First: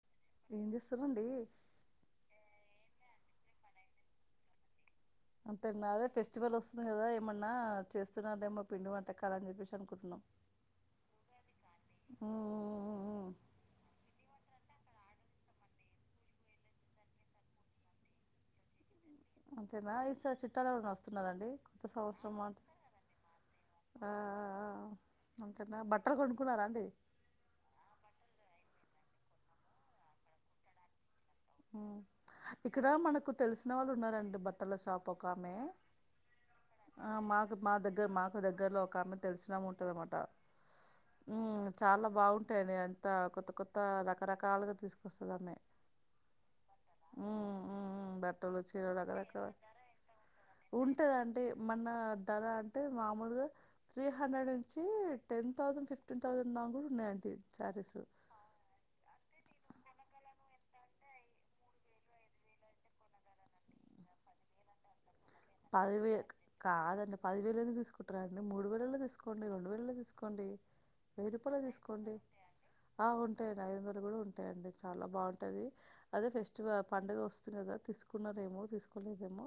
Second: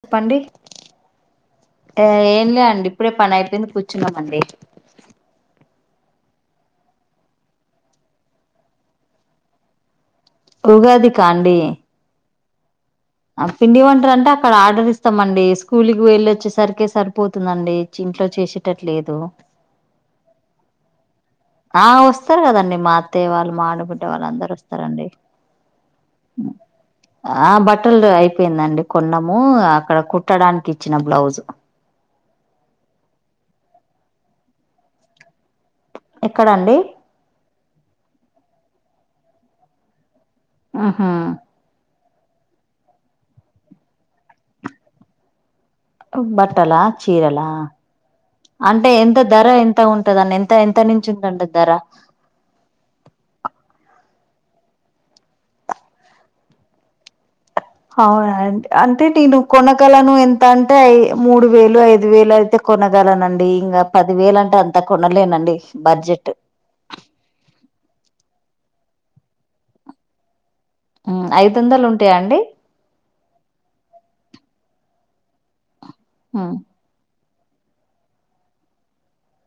చెప్పండి ఏం చేస్తారండి ఏం లే అండి ఇప్పుడే పని అయిపోయింది కూర్చున్నామండి అంతేన్నా అదే ఫెస్టివల్ వస్తుంది కదా ఏమన్నా చేస్తున్నారేమో పిండి వంటకాలని చెప్పేసి అనుకుంటున్నాం ఉగాది కా అండి మ్మ్. ఆ పిండి వంటలు అంటే అక్కడ ఆర్డర్ ఇస్తామండి స్కూల్కి వెళ్ళ వచ్చేసరికి సరిపోతుందండి ఇంట్లో చేసేటట్టు అంతేనా ఈసారి చుట్టాలు ఏమన్న వస్తున్నారా అండి ఆ వస్తారు కదండి మా అత్తయ్య వాళ్ళు మా ఆడబిడ్డ ఆ, వాళ్ళు అందరు వస్తారండి అంతేనా బట్టలు కొనుక్కున్నారా అండి ఆ బట్టలు అయిపోయింది డి కొన్నము అక్కడ కుట్టడానికి ఇచ్చిన బ్లౌజ్ మ్మ్ ఇక్కడ మనకు తెలిసిన వాళ్ళు ఉన్నారండి బట్టల షాప్ ఒక ఆమె ఎక్కడండి ఆ మాకు మా దగ్గర మాకు ఒక దగ్గరలో ఒక ఆమె తెలిసినామ ఉంటదన్నమాట ఆహా బాగుంటాయని అంత కొత్త కొత్త రకరకాలుగా తీసుకొస్తది ఆమె బట్టలా ఉమ్ చీరలా ఉమ్ బట్టలు అంటే చీరలు ఎంత రకరకాల ధర ఎంత ఉంటంద అని ఎంత ఎంత నుంచి ఉంటది ఉంటంట అంటే ధర మన ధర అంటే మామూలుగా త్రీ హండ్రెడ్ నుంచి టెన్ థౌసండ్ ఫిఫ్టీన్ థౌసండ్ దాంక కూడా ఉన్నాయి అంటె అవున అండి అంటె నేను కొనగలను ఎంత అంటే మూడు వేలు ఐదు వేలు అయితే కొనగలనండి ఇంకా పది వేలు అంటే అంత కో పదివేల్ కాదండి పదివేలు ఎందుకు తీసుకు కుంటరండి మూడు వేలల్లో తీసుకోండి రెండు వేలల్లో తీసుకోండి మ్మ్ వెయ్యి ఐదు రూపాయలు వందలు తీసుకోండి ఉంటాయా అండి ఆ ఉంటాయియండి ఐదు వందలు కూడా ఉంటాయండి చాలా బాగుంటది అదే ఉమ్, ఫెస్టివల్ పండుగ వస్ సు కదా తీసుకున్నారేమో తీసుకోలేదేమో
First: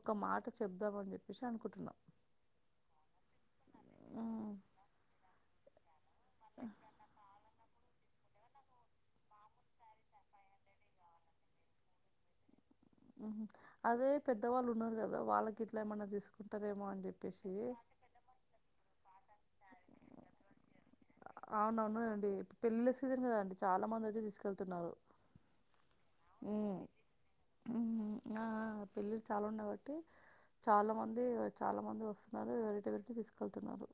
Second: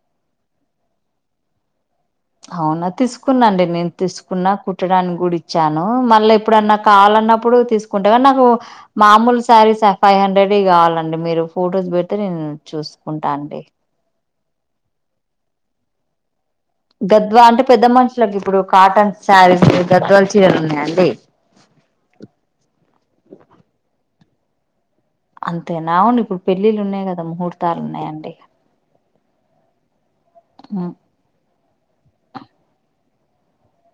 ఒక మాట చెబ్ధం అని చెప్పేసి అనుకుంటున్నా అవునా తీసుకున్నాండి నేను తీసుకున్నా హ్మ్. కుట్టడానికి కూడా ఇచ్చాను. మళ్ళీ ఆ! ఇప్పుడున్నా కావాలన్నప్పుడు, తీసుకుంటా కానీ నాకు మామూలు శారీస్ ఫైవ్ హండ్రెడ్ కావాలండి. మీరు ఫొటోస్ పెడితే నేను ఉహు చూసుకుంటాండి. అదే పెద్దవాళ్ళు ఉన్నారు కదా వాళ్ళకి ఇట్లా ఏమైన్నా తీసుకుంట గద్వా అంటే పెద్ద మనుషులకి ఇప్పుడు కాటన్ సారీస్ గద్వాల్ చీరలు ఉన్నాయండి. అవున అవును అండి పెళ్లిళ్ల సీజన్ కదా అండి. చాలా మంది వచ్చి తీసుకెళ్తున్నారు. అ ఉమ్ ఉహు ఉన్నాయండి ఆ ఆ పెళ్ళిలు చాలా ఉన్నాయి. కాబట్టి చాలా మంది చాలా మంది వస్తున్నారు. వేరిటి వెళ్తున్నారు.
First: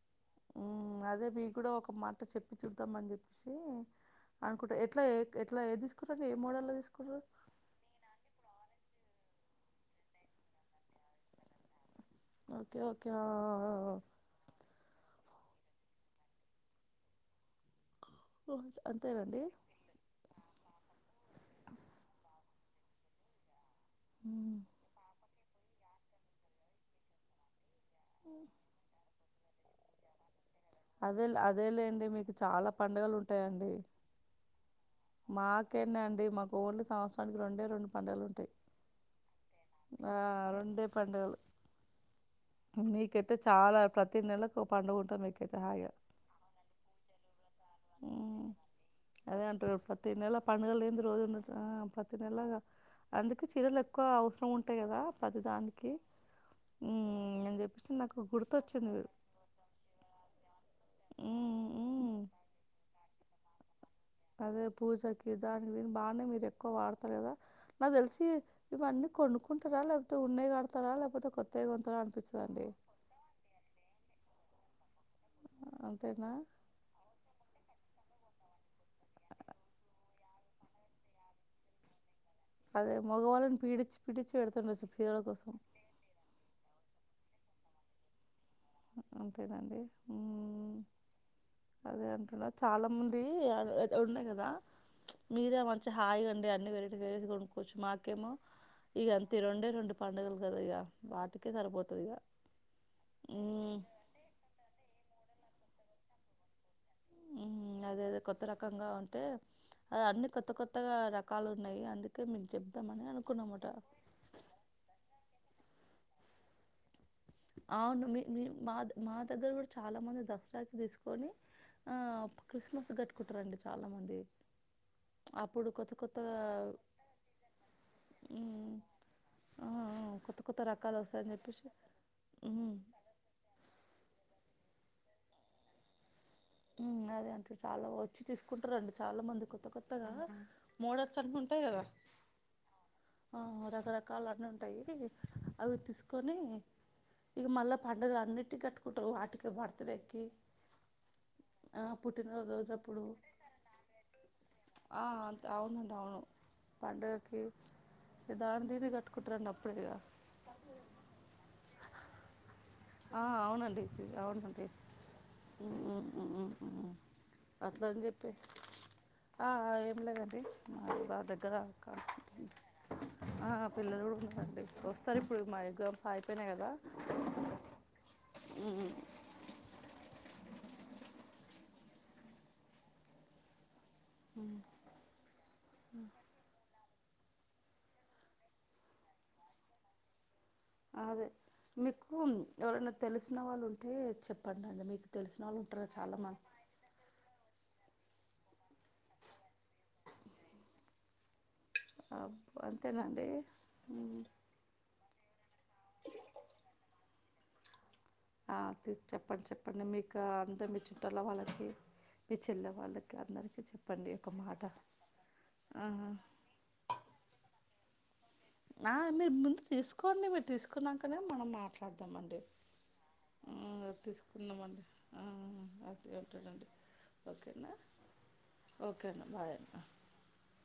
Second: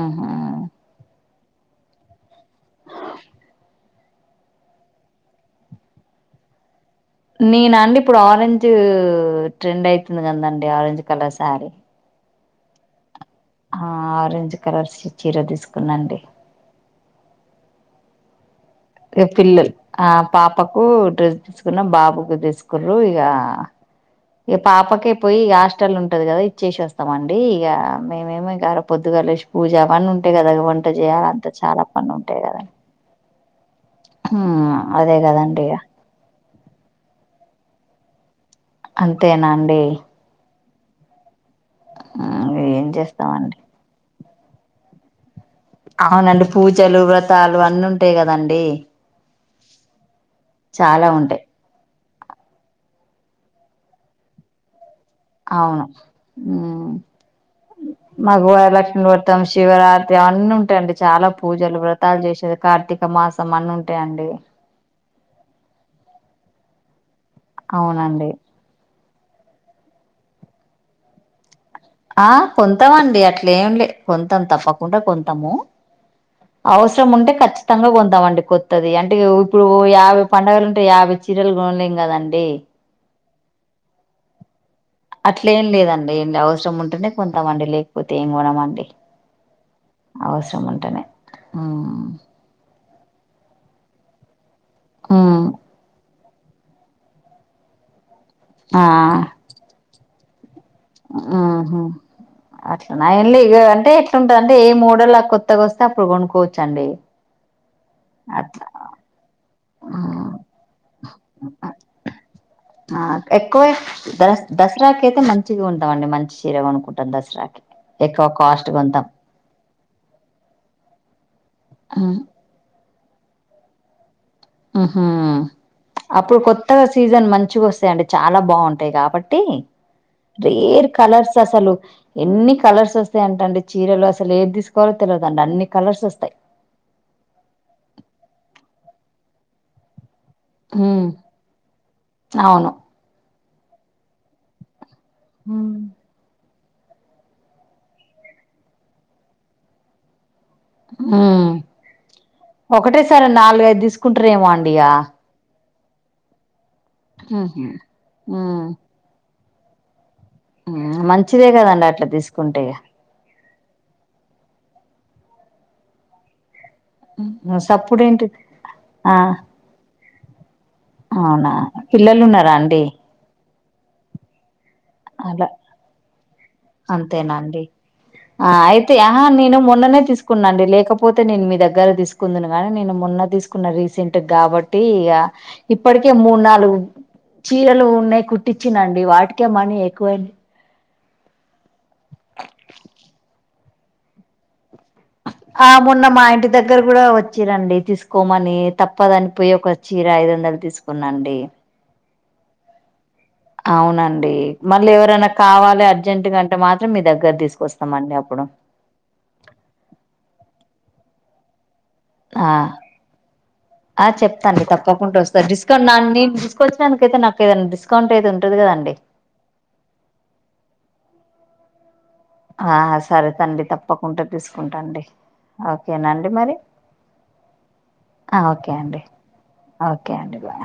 ఉంహా మీకు ఒక మాట చెప్పి చూద్దాంని చెప్పేసి అనుకుంట ఎట్లా ఎట్లా ఏ మోడల్ తీసు నేన అండి ఇప్పుడు ఆరెంజ్ ట్రెండ్ అయితుంది కందండి orange colour sari okay okay ఆ ఆరెంజ్ కలర్స్ చీర తీసుకున్నాండి. ఓ ఈ అంతేనండి పిల్లలు ఆ పాపకు డ్రెస్ తీసుకున్న బాబుకు తీసుకురు ఇగా ఇగ మ్మ్. పాపక పోయి హాస్టల్ ఉంటది కదా ఇచ్చేసి వస్తామండి ఇగా మేమేమి గర పొద్దుగాల లేసి పూజా అవ్వని ఉంటేయి కదా. వంట చేయాల అదే అంత చాలా పని ఉంటాయి కదా. యి అండి. ఉమ్ మాకేన్నాండి మాకు ఓన్లీ సంవత్సరానికి రెండే రెండు పండుగలు ఉంటాయి. అంతేనా అండి. ఇ పండుగలు ఏం మీకైతే చేస్తామండి చాలా ప్రతి నెల ఒక పండుకుంటది. అవునండి పూజలు వ్రతాలు అ ప్రతి నెలా పండుగ లేనిదే చాలా రోజు ఉంటాయి ఉందా త నెల్లాగా అందుకే చీరలు ఎక్కువ అవసరం ఉంటాయి కదా. ప్రతి అవును దానికి మ్మ్, అని చెప్పేసి నాకు మకువారి గుర్తొచ్చింది లక్ష్మీ మీరు వ్రతం శివరాత్రి అవన్నీ ఉంటాయిడి. చాలా మ్మ్, పూజలు మ్మ్. వ్రతాలు చేసేరు కార్తీక మాస. సమానంత అదే పూజకిదాకుద బా మీద ఎక్కువ వాడతారు కదా నాకు తెలిసి అవునండి ఇవన్నీ కొనుక్కుంటారా లేకపోతే ఉన్నే ఆడతారా లేకపోతే కొత్త. ఆ పొంతామండి అట్లే ఏం లే త తప్పకుండా కొంత అంతేనా అవసరం ఉంటే ఖచ్చితంగా అండి కొత్తది అంటే ఇప్పుడు ఓ యాభై పండుగలు ఉంటే యాభై చీరలులేం కదండి. ప్ మగవాళ్ళన్ పీడించి పడి ఎడుతుండ వచ్చు అట్లే ఏం లేదండి ఏం అవసరం ఉంటేనే. కొంతమం లేకపోతే ఏం కోనము అంతేనండి ఉంటేనే హ్మ్. అదే అంటున్నా చాలా మంది అది ఉన్నాయి కదా ఉమ్ మీరే మంచిగా హాయిగా అండి అన్ని వరే వేరస్ కొనువచ్చు మా కేమ ఆ ఈగ అంత రెండే రెండు పాండగలు ఇ వాటికే ఆహా సరిపోతుంది అట్లనా ఇ. అంటే ఎట్లుంటంది అంటే ఏ మూడోళ్ళ కొత్తగాస్తే అప్పుడు కొనుక్కోవచ్చండి. అద కొత్త అట్లా రకంగా ఉంటే అ అన్నిీ కొత్త కొత్తగా రకాలు ఉన్నాయి అందుకే మేము ఆ చెప్దామని ఎక్కువ అనుకున్నామాట. దస్ దసరాకి అయితే మంచిగా ఉంటామం మంచి చీర కొనుకుంటాం అవును మీ మా మా దగ్గర కూడా చాలా మంది దసరాకి తీసుకు కొని ఆ ఉమ్ క్రిస్మస్ గట్ కుంటారండి చాలా మంది ఉ అప్పుడు కొత్తగా సీజన్ మంచిగా వస్తాయిండి చాలా మ్, బాగుంటాయి కాబట్టి ఆ, కొత్త కొత్త రేర్ రకాలు వస్తాయని కలర్స్ చెప్పేసి అసలు. ఎన్ని మ్, కలర్స్ వస్తాయంట అండి చీరలు అసలు. ఏది తీసుకోవాలో తెల్వదండి అన్ని కలర్స్ ఓస్తాయి అదే అంటే చాలా వచ్చి తీసుకుంటారుంటా చాలా మంది కొత్త కొత్తగా హ్మ్ మోడల్స్ అన్నీ ఉంటాయి కదా అవును ఆ రకరకాలనుంటాయి ఉమ్ అవి తీసుకొని ఇగ మళ్ళా పండుగలు అన్నిటికి కట్టుకుంటారు వాటికె బర్త్డేకి ఉ ఆ, పుట్టినరోజు ఒకటే అప్పుడు సారి నాలుగ ఐదు తీసుకుంటారేమో అండి ఇగ ఆ అంత అవునండి అవును పండగకి ఉహు దాన్ దీని కట్టుకుంట్రండి అప్ ప్పుడిగ మంచిదే కదండి అట్లా తీసుకుంటే ఆ అవునండి అవునండి హ్మ్ అట్లని సప్పుడేంటి చెప్పి ఆ ఆ ఏం లేదండి మా అవునా దగ్గర అక్క పిల్లలు ఉన్నారా అండి పిల్లలు కూడా ఉన్నారండి వస్తారు ఇప్పుడు అలా మాక్సిమం సా అంతేనా అండి ఆ ఉమ్. ఆయితే ఆహా నేను మొన్ననే తీసుకున్నాండి లేకపోతే నేను మీ దగ్గర తీసుకుందునుగాని నేను మొన్న తీసుకున్న రీస్ సెంట్ కాబట్టి ఇగ ఇప్పటికే మూడు నాలుగు చీరలు ఉన్నాయి కుట్టించినండి వాటికే మనీ ఎక్కువై అదే మీకు ఎవరైనా తెలిసిన వాళ్ళు ఉం టే చెప్పండి అండి మీకు తెలిసిన వాళ్ళు ఆ ఉంటారు మొన్న చాలా మా మంది ఇంటి దగ్గర కూడా వచ్చిరండి తీసుకోమని తప్పదని పోయి ఒక చీర ఐదు వందల్ది తీసుకున్నాండి అబ్బ అంతేనా అవునండి మళ్ళీ ఎవరైనా కావాలి అర్జెంట్గంటే మాత్రం మీ దగ్గర తీసుకొస్ ఆ చెప్పండి చెప్పండి మీకా అంతా మీచ్ చుట్టాల వాళ్ళకి మీ ఆ చెల్లె వాళ్ళకి అందరికీ ఆ చెప్పండి ఈ యొక్క చెప్తానండి మాట తప్పకుండా ఓస్తా డిస్కౌంట్ నాక్ నేను తీసుకొచ్చినందుకైతే నాకేదయినా డిస్ ఆ మీరు ముందు తీసుకోండి మీరు తీసుకున్నాకనే మనం మా మాట్లాడ్ తామండి ఆ సరే తండి హు తప్పకుండా తీసుకుందామండి తీసుకుంటాండి హు అయితే ఓకేనండి మరి ఉంటాడండి ఓకే అండి ఓకే అండి బాయ్ అండి ఓకే అండి బాయ్